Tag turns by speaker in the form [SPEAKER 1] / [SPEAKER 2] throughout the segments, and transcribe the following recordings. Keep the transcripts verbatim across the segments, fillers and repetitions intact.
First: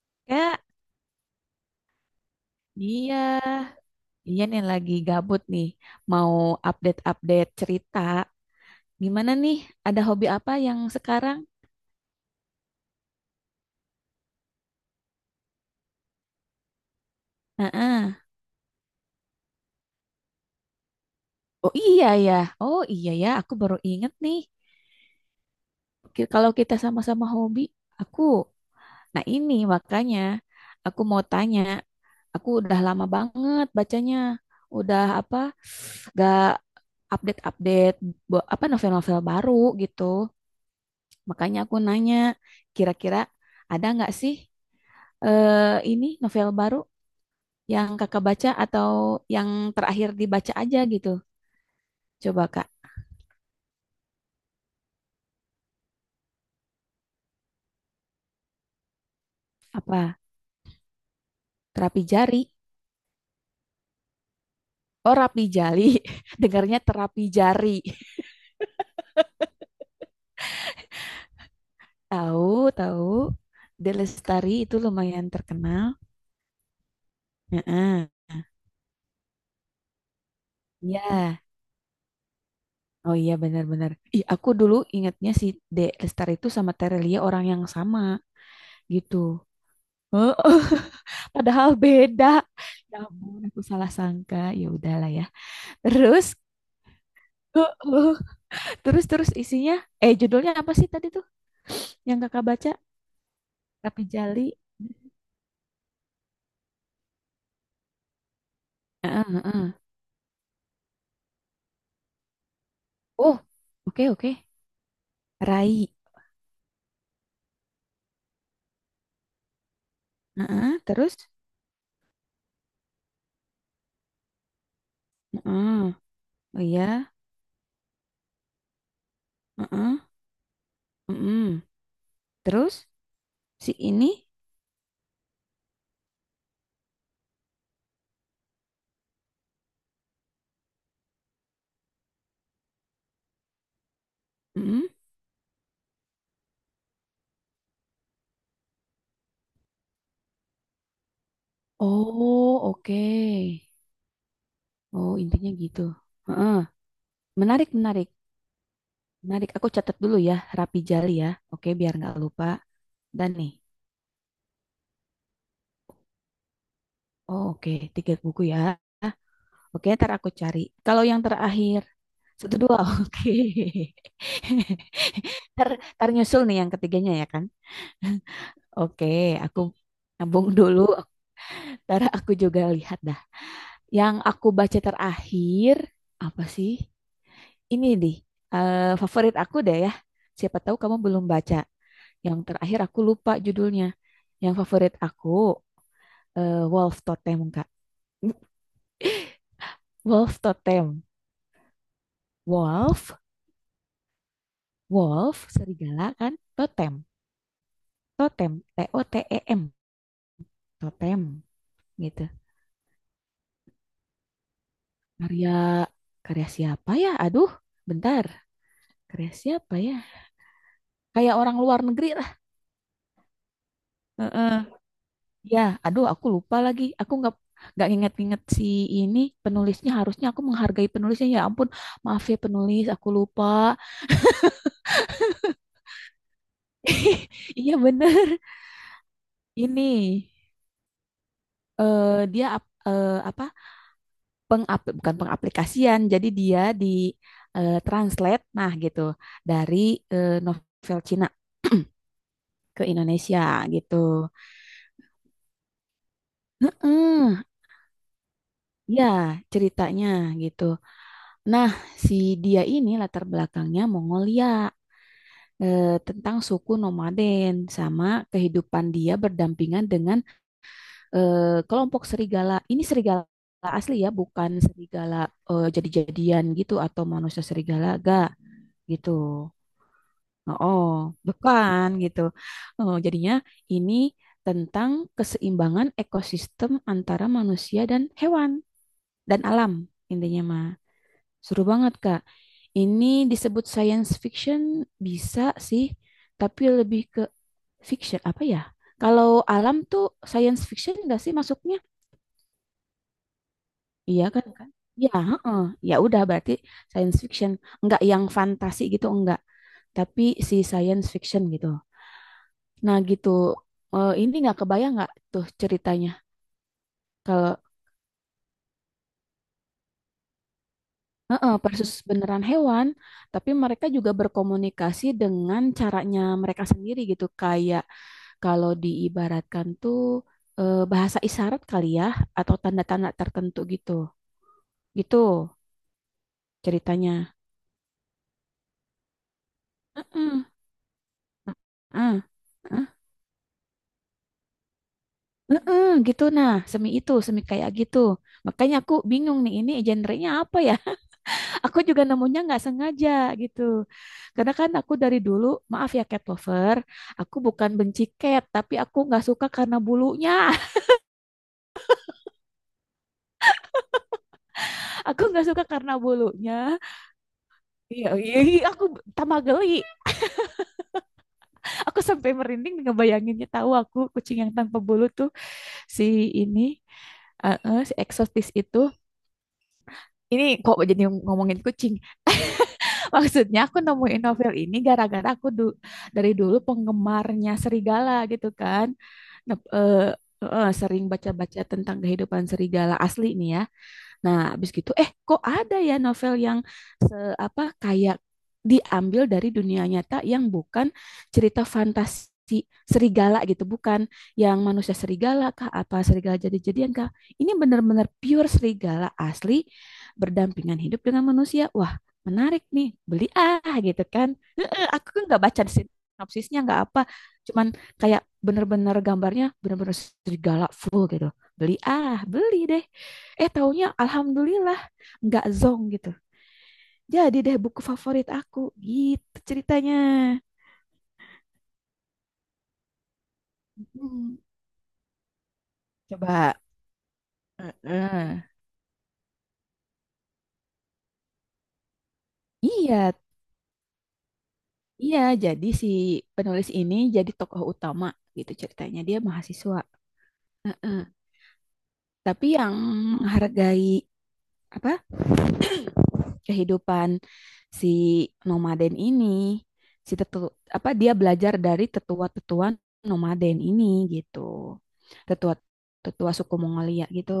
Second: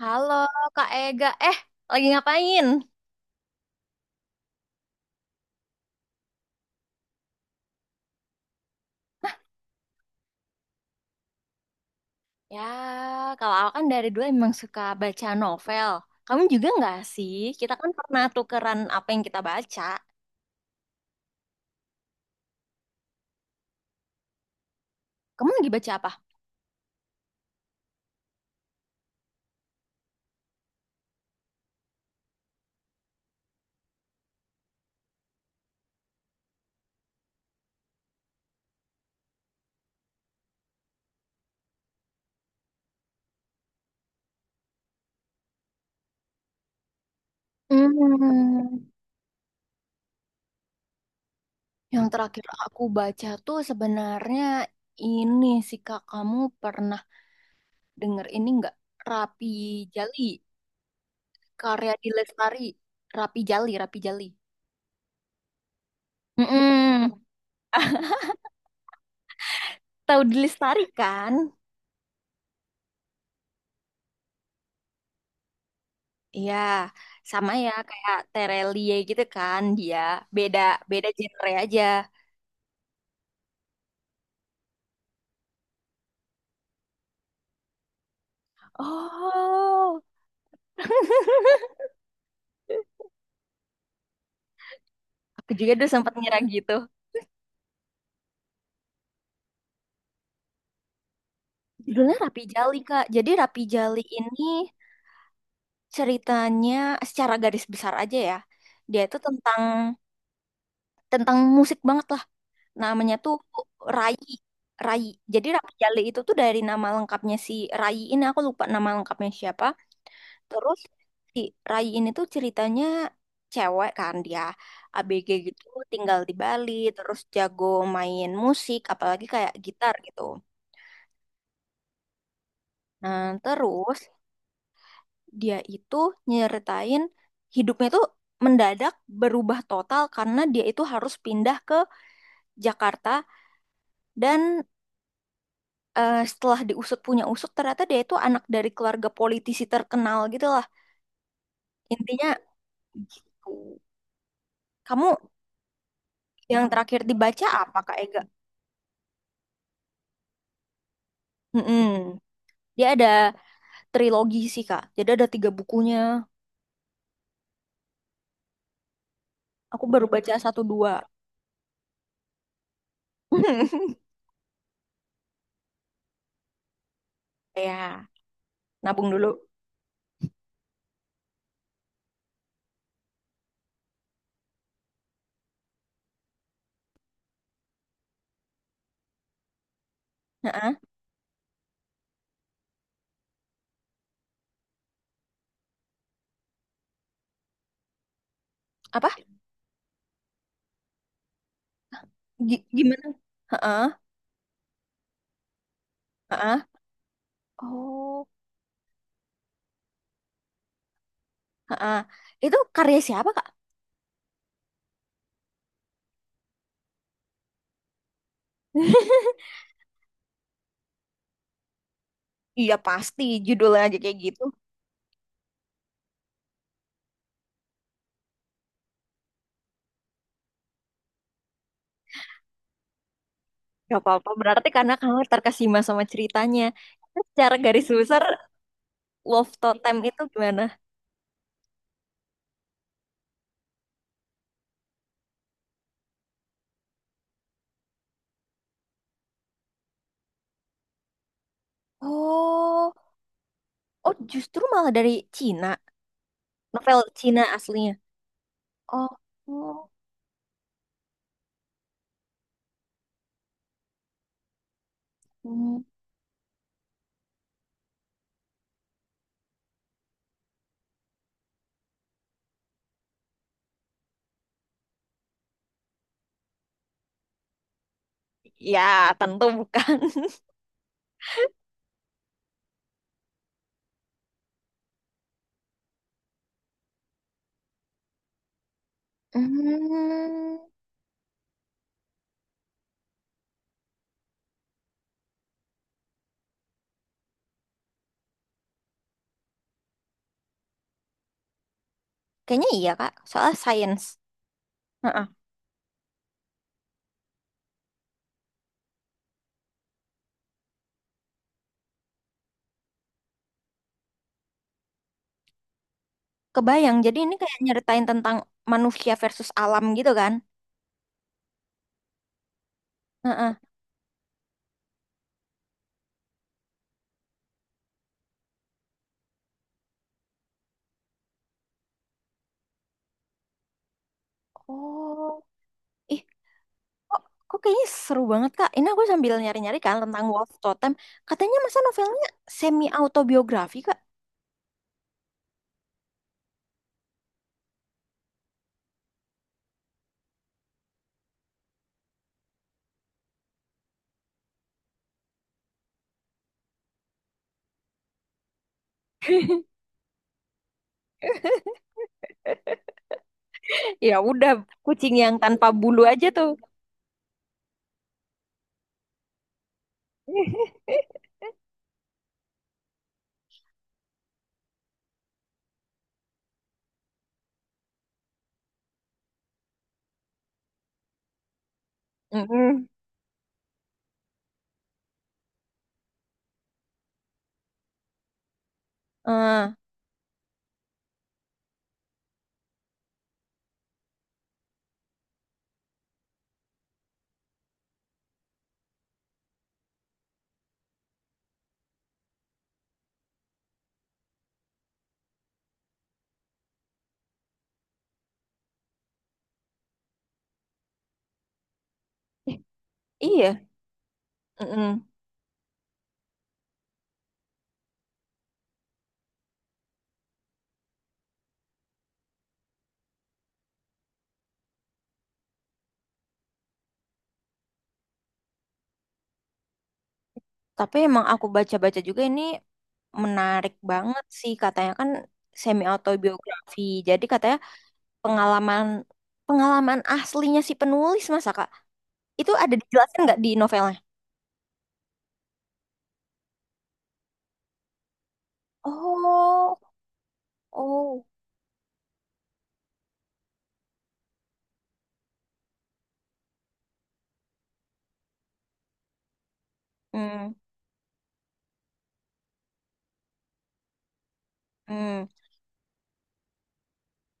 [SPEAKER 1] Halo
[SPEAKER 2] Kak,
[SPEAKER 1] Kak Ega, eh lagi ngapain?
[SPEAKER 2] iya, iya nih lagi gabut nih, mau update-update cerita. Gimana nih, ada hobi apa yang sekarang?
[SPEAKER 1] Ya, kalau aku kan dari dulu emang suka baca novel. Kamu juga nggak sih? Kita kan
[SPEAKER 2] Heeh.
[SPEAKER 1] pernah tukeran apa yang kita baca.
[SPEAKER 2] Oh iya ya, oh iya ya, aku baru inget nih.
[SPEAKER 1] Kamu lagi baca apa?
[SPEAKER 2] Ki- Kalau kita sama-sama hobi, aku, nah ini makanya aku mau tanya, aku udah lama banget bacanya, udah apa, gak update-update bu- apa novel-novel baru gitu. Makanya aku nanya, kira-kira ada nggak sih eh, ini novel baru yang kakak baca
[SPEAKER 1] Hmm,
[SPEAKER 2] atau yang terakhir dibaca aja gitu?
[SPEAKER 1] yang terakhir
[SPEAKER 2] Coba kak,
[SPEAKER 1] aku baca tuh sebenarnya ini sih Kak, kamu pernah denger ini nggak? Rapi
[SPEAKER 2] apa?
[SPEAKER 1] Jali, karya
[SPEAKER 2] Terapi
[SPEAKER 1] Di
[SPEAKER 2] jari.
[SPEAKER 1] Lestari. Rapi Jali, Rapi Jali.
[SPEAKER 2] Oh, rapi jali. Dengarnya
[SPEAKER 1] Mm-mm.
[SPEAKER 2] terapi jari.
[SPEAKER 1] Tahu Di Lestari kan?
[SPEAKER 2] Tahu, tahu. De Lestari itu lumayan terkenal.
[SPEAKER 1] Iya, sama ya
[SPEAKER 2] Heeh.
[SPEAKER 1] kayak Terelie gitu kan dia. Beda,
[SPEAKER 2] Iya.
[SPEAKER 1] beda genre aja.
[SPEAKER 2] Oh iya benar-benar. Ih, aku dulu ingatnya si De Lestari itu sama Terelia orang yang sama gitu.
[SPEAKER 1] Oh,
[SPEAKER 2] Heeh. Padahal beda. Ya ampun, aku salah sangka. Ya udahlah ya.
[SPEAKER 1] aku juga dulu sempat
[SPEAKER 2] Terus,
[SPEAKER 1] ngira gitu.
[SPEAKER 2] heeh. terus terus isinya, eh judulnya apa sih tadi tuh
[SPEAKER 1] Judulnya
[SPEAKER 2] yang
[SPEAKER 1] Rapi
[SPEAKER 2] kakak baca?
[SPEAKER 1] Jali, Kak. Jadi Rapi Jali
[SPEAKER 2] Tapi Jali.
[SPEAKER 1] ini ceritanya secara garis besar aja ya. Dia itu
[SPEAKER 2] Heeh,
[SPEAKER 1] tentang
[SPEAKER 2] heeh.
[SPEAKER 1] tentang musik banget lah. Namanya tuh
[SPEAKER 2] Oh, oke,
[SPEAKER 1] Rai.
[SPEAKER 2] oke.
[SPEAKER 1] Rai. Jadi Rapi
[SPEAKER 2] Rai.
[SPEAKER 1] Jali itu tuh dari nama lengkapnya si Rai, ini aku lupa nama lengkapnya siapa. Terus
[SPEAKER 2] Heeh, terus,
[SPEAKER 1] si Rai ini tuh ceritanya cewek kan dia, A B G gitu,
[SPEAKER 2] heeh.
[SPEAKER 1] tinggal di
[SPEAKER 2] Oh
[SPEAKER 1] Bali
[SPEAKER 2] iya,
[SPEAKER 1] terus jago main musik apalagi kayak gitar
[SPEAKER 2] heeh,
[SPEAKER 1] gitu.
[SPEAKER 2] heeh. Terus
[SPEAKER 1] Nah,
[SPEAKER 2] si
[SPEAKER 1] terus
[SPEAKER 2] ini,
[SPEAKER 1] dia itu nyeritain hidupnya tuh mendadak berubah total karena dia itu harus pindah ke Jakarta dan
[SPEAKER 2] heeh.
[SPEAKER 1] eh, setelah diusut punya usut ternyata dia itu anak dari keluarga politisi terkenal gitu lah. Intinya
[SPEAKER 2] Oh, oke.
[SPEAKER 1] gitu.
[SPEAKER 2] Oh,
[SPEAKER 1] Kamu
[SPEAKER 2] intinya gitu. Heeh.
[SPEAKER 1] yang terakhir dibaca
[SPEAKER 2] Menarik,
[SPEAKER 1] apa, Kak
[SPEAKER 2] menarik.
[SPEAKER 1] Ega?
[SPEAKER 2] Menarik, aku catat dulu ya, Rapi Jali ya. Oke,
[SPEAKER 1] Mm-mm.
[SPEAKER 2] biar nggak lupa.
[SPEAKER 1] Dia ada
[SPEAKER 2] Dan nih,
[SPEAKER 1] trilogi sih, Kak. Jadi ada tiga bukunya.
[SPEAKER 2] oh, oke, tiga buku ya.
[SPEAKER 1] Aku
[SPEAKER 2] Oke,
[SPEAKER 1] baru
[SPEAKER 2] ntar aku
[SPEAKER 1] baca
[SPEAKER 2] cari.
[SPEAKER 1] satu dua.
[SPEAKER 2] Kalau yang terakhir, satu dua, oke. Ntar, ntar nyusul nih yang ketiganya ya kan?
[SPEAKER 1] Ya,
[SPEAKER 2] Oke,
[SPEAKER 1] nabung dulu.
[SPEAKER 2] aku nabung dulu. Ntar aku juga lihat dah. Yang aku baca terakhir, apa sih? Ini nih, eh, favorit aku deh ya. Siapa
[SPEAKER 1] Heeh.
[SPEAKER 2] tahu kamu belum baca. Yang terakhir aku lupa judulnya. Yang favorit aku eh, wolf totem kak,
[SPEAKER 1] Apa?
[SPEAKER 2] wolf totem,
[SPEAKER 1] Gi- gimana?
[SPEAKER 2] wolf
[SPEAKER 1] Heeh.
[SPEAKER 2] wolf serigala kan,
[SPEAKER 1] Heeh.
[SPEAKER 2] totem,
[SPEAKER 1] Oh.
[SPEAKER 2] totem T O T E M totem
[SPEAKER 1] Heeh.
[SPEAKER 2] gitu.
[SPEAKER 1] Itu karya siapa, Kak?
[SPEAKER 2] Karya karya siapa ya, aduh, bentar. Karya siapa ya, kayak orang luar negeri lah.
[SPEAKER 1] Iya, pasti judulnya aja kayak gitu.
[SPEAKER 2] Heeh. Ya, aduh, aku lupa lagi, aku nggak nggak inget-inget si ini penulisnya. Harusnya aku menghargai penulisnya, ya ampun. Maaf ya penulis, aku lupa.
[SPEAKER 1] Gak apa-apa. Berarti karena kamu terkesima sama ceritanya. Secara
[SPEAKER 2] Iya,
[SPEAKER 1] garis besar,
[SPEAKER 2] bener.
[SPEAKER 1] Love
[SPEAKER 2] Ini
[SPEAKER 1] Totem itu gimana?
[SPEAKER 2] eh dia ap- eh, apa, pengap bukan, pengaplikasian. Jadi dia di eh, translate nah gitu dari eh, novel Cina ke
[SPEAKER 1] Oh,
[SPEAKER 2] Indonesia gitu.
[SPEAKER 1] oh, justru malah dari Cina. Novel
[SPEAKER 2] Heeh,
[SPEAKER 1] Cina aslinya.
[SPEAKER 2] ya
[SPEAKER 1] Oh,
[SPEAKER 2] ceritanya gitu. Nah, si dia ini latar belakangnya Mongolia,
[SPEAKER 1] oh.
[SPEAKER 2] eh, tentang suku nomaden sama kehidupan dia berdampingan dengan eh, kelompok serigala. Ini serigala asli ya, bukan serigala eh, jadi-jadian gitu atau manusia serigala, gak gitu.
[SPEAKER 1] Ya, tentu bukan.
[SPEAKER 2] Oh, bukan gitu. Oh, jadinya ini tentang keseimbangan ekosistem antara manusia dan hewan dan alam, intinya
[SPEAKER 1] Hmm,
[SPEAKER 2] mah. Seru banget, Kak. Ini disebut science fiction bisa sih, tapi lebih ke fiction apa ya? Kalau alam tuh science fiction enggak sih masuknya?
[SPEAKER 1] kayaknya iya Kak, soal sains.
[SPEAKER 2] Iya kan? Kan? Ya,
[SPEAKER 1] Heeh.
[SPEAKER 2] heeh. Ya udah berarti science fiction, enggak yang fantasi gitu enggak, tapi si science fiction gitu. Nah gitu. Eh, ini nggak kebayang nggak tuh ceritanya
[SPEAKER 1] Kebayang, jadi ini
[SPEAKER 2] kalau.
[SPEAKER 1] kayak nyeritain tentang manusia versus alam gitu kan?
[SPEAKER 2] Heeh, persis beneran hewan, tapi
[SPEAKER 1] Heeh.
[SPEAKER 2] mereka juga berkomunikasi dengan caranya mereka sendiri gitu, kayak kalau diibaratkan tuh eh, bahasa isyarat kali ya, atau tanda-tanda tertentu gitu, gitu
[SPEAKER 1] Oh, ih, kok,
[SPEAKER 2] ceritanya.
[SPEAKER 1] kok kayaknya seru banget Kak. Ini aku sambil nyari-nyari kan tentang
[SPEAKER 2] Heeh.
[SPEAKER 1] Wolf Totem. Katanya masa
[SPEAKER 2] Heeh,
[SPEAKER 1] novelnya semi
[SPEAKER 2] heeh,
[SPEAKER 1] autobiografi Kak?
[SPEAKER 2] heeh, gitu nah, semi itu, semi kayak gitu. Makanya aku bingung nih, ini genre-nya apa ya? Aku juga nemunya nggak sengaja gitu. Karena kan aku dari dulu, maaf ya cat lover, aku bukan benci cat, tapi aku nggak suka karena bulunya.
[SPEAKER 1] Ya udah, kucing
[SPEAKER 2] Aku
[SPEAKER 1] yang
[SPEAKER 2] nggak suka
[SPEAKER 1] tanpa
[SPEAKER 2] karena
[SPEAKER 1] bulu aja tuh.
[SPEAKER 2] bulunya. Iya, iya, iya, aku tambah geli. Aku sampai merinding ngebayanginnya. Tahu aku kucing yang tanpa bulu tuh si ini, eh, eh, si eksotis itu. Ini kok jadi ngomongin kucing.
[SPEAKER 1] Mm-mm.
[SPEAKER 2] Maksudnya aku nemuin novel ini gara-gara aku du- dari dulu penggemarnya serigala gitu kan. Nah, eh, eh, sering baca-baca tentang kehidupan serigala asli nih ya. Nah, habis gitu eh kok ada ya novel yang se apa kayak diambil dari dunia nyata yang bukan cerita fantasi serigala gitu, bukan yang manusia serigala kah apa serigala jadi-jadian kah. Ini benar-benar pure serigala asli berdampingan hidup dengan manusia. Wah, menarik nih.
[SPEAKER 1] Eh,
[SPEAKER 2] Beli
[SPEAKER 1] iya.
[SPEAKER 2] ah gitu kan. Heeh,
[SPEAKER 1] Mm-mm.
[SPEAKER 2] aku kan nggak baca sinopsisnya nggak apa. Cuman kayak bener-bener gambarnya bener-bener serigala full gitu. Beli ah, beli deh. Eh taunya alhamdulillah nggak zong gitu. Jadi deh buku favorit aku gitu ceritanya.
[SPEAKER 1] Tapi emang aku baca-baca juga ini menarik banget
[SPEAKER 2] Hmm,
[SPEAKER 1] sih katanya kan semi
[SPEAKER 2] coba.
[SPEAKER 1] autobiografi. Jadi katanya
[SPEAKER 2] Heeh.
[SPEAKER 1] pengalaman pengalaman aslinya si penulis masa Kak? Itu ada
[SPEAKER 2] Iya,
[SPEAKER 1] dijelaskan nggak di novelnya?
[SPEAKER 2] iya. Jadi si penulis ini jadi tokoh utama gitu ceritanya. Dia
[SPEAKER 1] Oh,
[SPEAKER 2] mahasiswa. Heeh.
[SPEAKER 1] oh.
[SPEAKER 2] Tapi yang menghargai apa kehidupan si nomaden ini, si tetu
[SPEAKER 1] Hmm,
[SPEAKER 2] apa dia belajar dari tetua-tetua nomaden ini gitu.
[SPEAKER 1] hmm,
[SPEAKER 2] Tetua tetua suku Mongolia gitu.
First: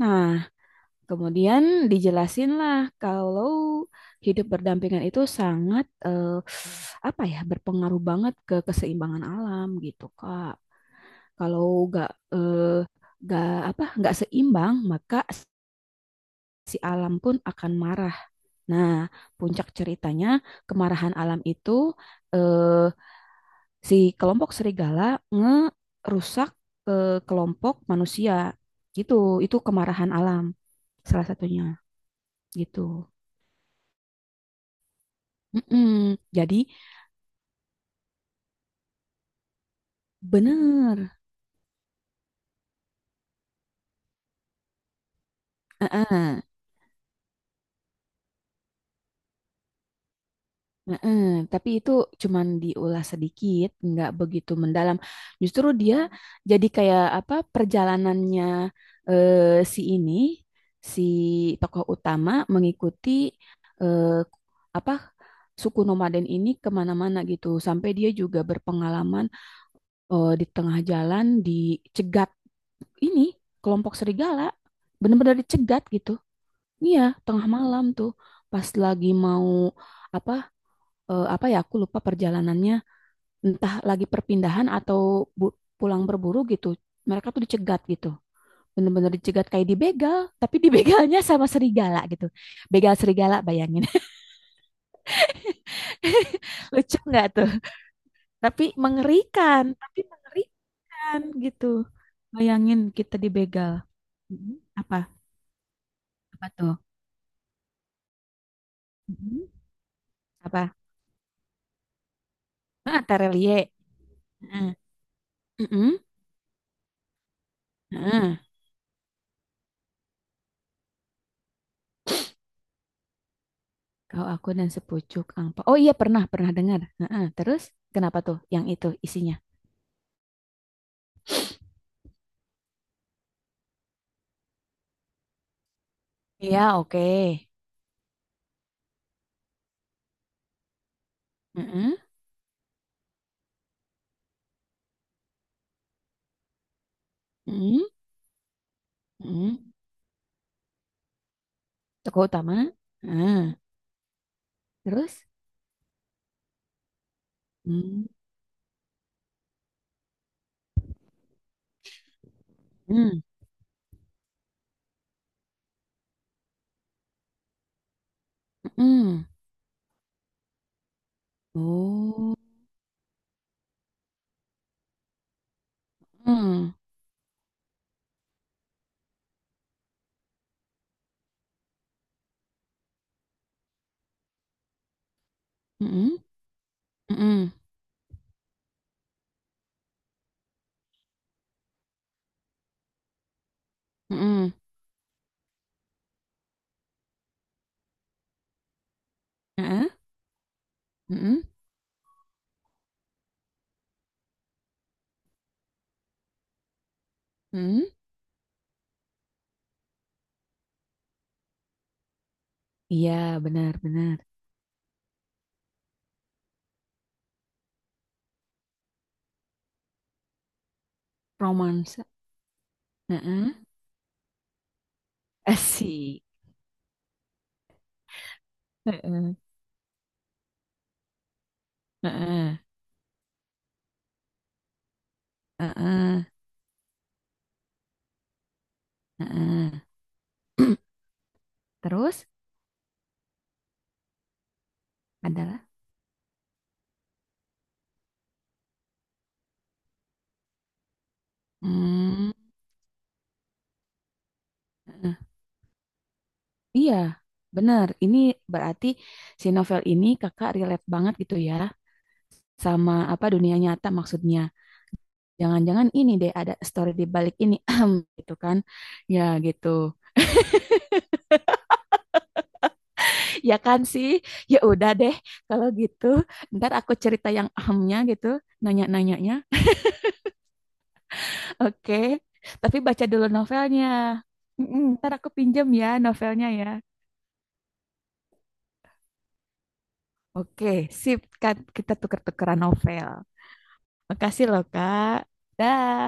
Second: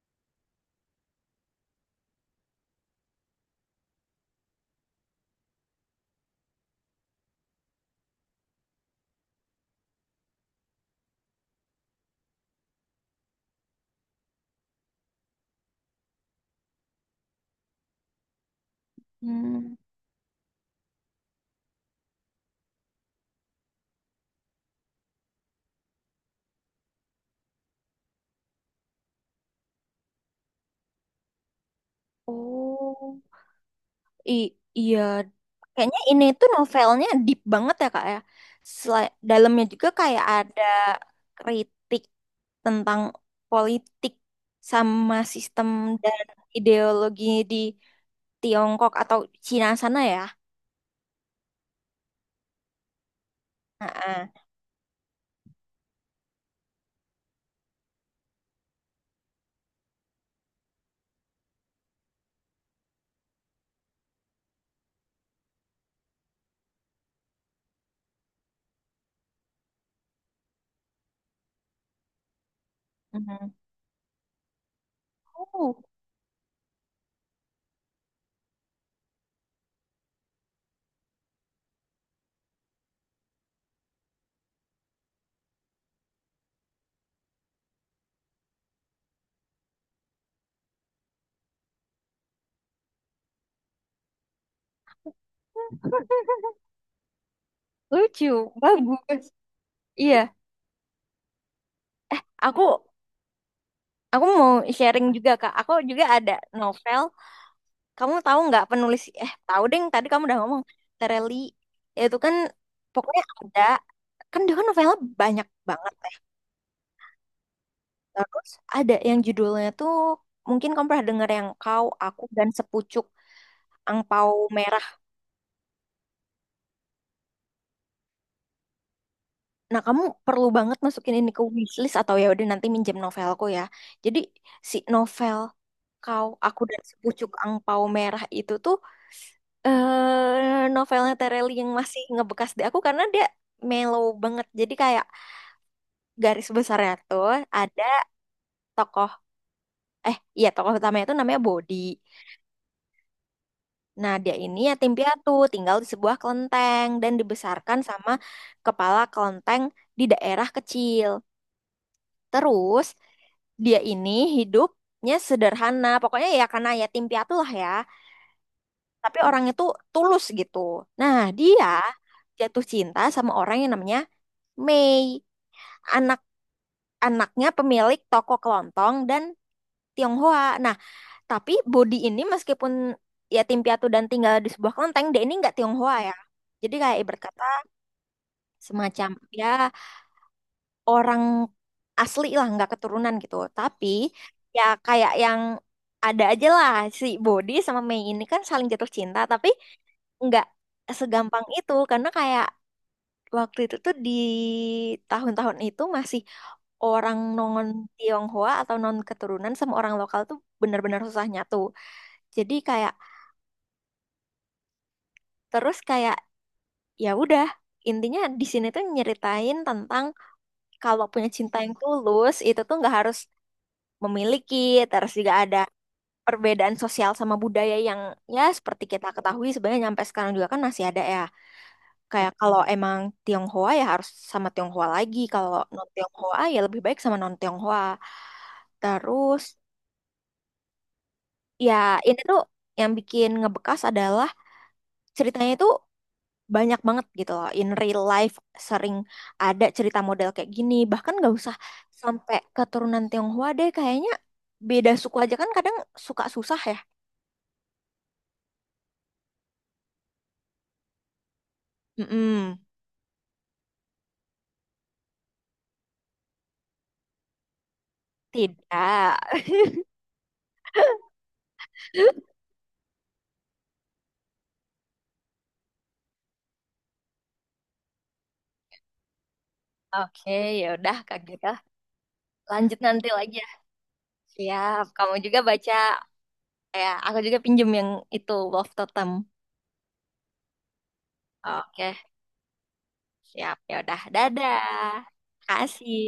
[SPEAKER 2] Nah, kemudian dijelasinlah kalau hidup berdampingan itu sangat eh, apa ya berpengaruh banget ke keseimbangan alam gitu, Kak. Kalau nggak eh, nggak apa nggak seimbang maka si alam pun akan marah. Nah, puncak
[SPEAKER 1] hmm.
[SPEAKER 2] ceritanya kemarahan alam itu eh, si kelompok serigala ngerusak ke kelompok manusia gitu. Itu kemarahan alam salah satunya gitu.
[SPEAKER 1] Oh. I- iya, kayaknya
[SPEAKER 2] Mm-mm.
[SPEAKER 1] ini tuh
[SPEAKER 2] Jadi
[SPEAKER 1] novelnya deep banget ya Kak ya. Sela- dalamnya juga kayak ada
[SPEAKER 2] bener.
[SPEAKER 1] kritik tentang politik sama sistem dan
[SPEAKER 2] Heeh,
[SPEAKER 1] ideologi di Tiongkok atau Cina sana ya.
[SPEAKER 2] heeh. Tapi itu cuman diulas sedikit, nggak
[SPEAKER 1] Heeh.
[SPEAKER 2] begitu mendalam. Justru dia jadi kayak apa perjalanannya eh, si ini, si tokoh utama mengikuti eh, apa suku nomaden ini kemana-mana gitu. Sampai dia juga berpengalaman eh, di tengah jalan dicegat ini
[SPEAKER 1] Mhm.
[SPEAKER 2] kelompok serigala, bener-bener
[SPEAKER 1] Oh,
[SPEAKER 2] dicegat gitu. Iya, tengah malam tuh pas lagi mau apa eh, apa ya aku lupa perjalanannya, entah lagi perpindahan atau bu- pulang berburu gitu. Mereka tuh dicegat gitu. Bener-bener dicegat kayak dibegal, tapi dibegalnya sama serigala gitu. Begal serigala bayangin. Lucu nggak tuh?
[SPEAKER 1] lucu,
[SPEAKER 2] Tapi
[SPEAKER 1] bagus.
[SPEAKER 2] mengerikan, tapi
[SPEAKER 1] Iya,
[SPEAKER 2] mengerikan gitu. Bayangin
[SPEAKER 1] aku
[SPEAKER 2] kita dibegal.
[SPEAKER 1] aku mau
[SPEAKER 2] Mhm. Apa?
[SPEAKER 1] sharing juga Kak. Aku juga ada
[SPEAKER 2] Apa tuh?
[SPEAKER 1] novel. Kamu tahu nggak penulis, eh
[SPEAKER 2] Mhm.
[SPEAKER 1] tahu deng, tadi kamu udah ngomong
[SPEAKER 2] Apa?
[SPEAKER 1] Tereli itu kan,
[SPEAKER 2] Ah,
[SPEAKER 1] pokoknya
[SPEAKER 2] terelie.
[SPEAKER 1] ada, kan dia kan
[SPEAKER 2] Heeh.
[SPEAKER 1] novelnya banyak
[SPEAKER 2] Heeh.
[SPEAKER 1] banget ya.
[SPEAKER 2] Heeh.
[SPEAKER 1] Terus ada yang judulnya tuh mungkin kamu pernah denger, yang Kau, Aku dan Sepucuk
[SPEAKER 2] Kau
[SPEAKER 1] Angpau
[SPEAKER 2] aku dan
[SPEAKER 1] Merah.
[SPEAKER 2] sepucuk angpau. Oh iya, pernah, pernah dengar. Heeh, terus kenapa tuh yang itu isinya?
[SPEAKER 1] Nah, kamu perlu banget masukin ini ke wishlist atau ya udah nanti minjem novelku ya. Jadi si novel Kau, Aku
[SPEAKER 2] Iya,
[SPEAKER 1] dan
[SPEAKER 2] oke.
[SPEAKER 1] Sepucuk Angpau Merah itu tuh eh novelnya Tereli yang
[SPEAKER 2] Heeh,
[SPEAKER 1] masih ngebekas di aku karena dia mellow banget. Jadi kayak garis besarnya tuh ada
[SPEAKER 2] heeh,
[SPEAKER 1] tokoh,
[SPEAKER 2] heeh.
[SPEAKER 1] eh iya, tokoh utamanya itu namanya Bodi.
[SPEAKER 2] Tokoh utama. Heeh,
[SPEAKER 1] Nah, dia ini yatim
[SPEAKER 2] terus?
[SPEAKER 1] piatu, tinggal di sebuah kelenteng dan dibesarkan
[SPEAKER 2] Hmm,
[SPEAKER 1] sama kepala kelenteng di daerah kecil. Terus
[SPEAKER 2] hmm,
[SPEAKER 1] dia ini hidupnya sederhana, pokoknya ya karena yatim piatu lah ya. Tapi
[SPEAKER 2] hmm.
[SPEAKER 1] orangnya tuh tulus gitu. Nah, dia
[SPEAKER 2] Oh.
[SPEAKER 1] jatuh cinta sama orang yang namanya Mei,
[SPEAKER 2] Hmm,
[SPEAKER 1] anak-anaknya pemilik toko kelontong dan Tionghoa. Nah, tapi Bodi ini meskipun ya tim piatu dan tinggal di sebuah kelenteng, dia ini nggak Tionghoa ya.
[SPEAKER 2] hmm,
[SPEAKER 1] Jadi kayak ibarat kata
[SPEAKER 2] hmm,
[SPEAKER 1] semacam ya orang asli lah, nggak keturunan gitu. Tapi
[SPEAKER 2] hmm.
[SPEAKER 1] ya kayak yang ada aja lah, si Bodi sama Mei ini kan saling jatuh cinta, tapi
[SPEAKER 2] Heeh,
[SPEAKER 1] nggak
[SPEAKER 2] heeh,
[SPEAKER 1] segampang itu karena kayak waktu itu tuh di tahun-tahun itu masih, orang non
[SPEAKER 2] heeh.
[SPEAKER 1] Tionghoa atau non keturunan sama orang lokal tuh benar-benar susah nyatu. Jadi kayak,
[SPEAKER 2] Iya, benar-benar.
[SPEAKER 1] terus kayak ya udah, intinya di sini tuh nyeritain tentang kalau punya cinta yang
[SPEAKER 2] Romansa.
[SPEAKER 1] tulus itu tuh nggak harus
[SPEAKER 2] Heeh.
[SPEAKER 1] memiliki, terus juga ada
[SPEAKER 2] Asik.
[SPEAKER 1] perbedaan sosial sama budaya yang ya seperti kita
[SPEAKER 2] Heeh,
[SPEAKER 1] ketahui sebenarnya nyampe sekarang juga kan masih ada ya, kayak
[SPEAKER 2] heeh,
[SPEAKER 1] kalau emang Tionghoa ya harus sama Tionghoa lagi, kalau non
[SPEAKER 2] heeh,
[SPEAKER 1] Tionghoa ya lebih baik sama non Tionghoa. Terus
[SPEAKER 2] heeh.
[SPEAKER 1] ya ini
[SPEAKER 2] Terus
[SPEAKER 1] tuh yang bikin ngebekas adalah ceritanya itu
[SPEAKER 2] adalah.
[SPEAKER 1] banyak banget gitu loh, in real life sering ada cerita model kayak gini, bahkan nggak usah
[SPEAKER 2] Hmm.
[SPEAKER 1] sampai keturunan Tionghoa deh, kayaknya beda
[SPEAKER 2] Heeh.
[SPEAKER 1] suku aja kan kadang suka susah ya.
[SPEAKER 2] Iya, benar. Ini berarti si novel ini kakak relate banget gitu ya,
[SPEAKER 1] Mm-mm.
[SPEAKER 2] sama apa dunia nyata maksudnya. Jangan-jangan ini deh ada story di balik ini gitu kan.
[SPEAKER 1] Tidak.
[SPEAKER 2] Ya gitu. Ya kan sih. Ya udah deh kalau gitu. Ntar aku cerita yang ahamnya gitu, nanya-nanyanya.
[SPEAKER 1] Oke, ya udah Kak, gitu,
[SPEAKER 2] Oke. Tapi
[SPEAKER 1] lanjut
[SPEAKER 2] baca
[SPEAKER 1] nanti
[SPEAKER 2] dulu
[SPEAKER 1] lagi ya.
[SPEAKER 2] novelnya. Mm-mm,
[SPEAKER 1] Siap,
[SPEAKER 2] ntar
[SPEAKER 1] kamu
[SPEAKER 2] aku
[SPEAKER 1] juga
[SPEAKER 2] pinjam
[SPEAKER 1] baca
[SPEAKER 2] ya novelnya ya.
[SPEAKER 1] ya. Aku juga pinjem yang itu, Wolf Totem.
[SPEAKER 2] Oke, sip. Kan
[SPEAKER 1] Oke,
[SPEAKER 2] kita tuker-tukeran novel.
[SPEAKER 1] siap, ya udah,
[SPEAKER 2] Makasih loh,
[SPEAKER 1] dadah,
[SPEAKER 2] Kak.
[SPEAKER 1] kasih.
[SPEAKER 2] Dah.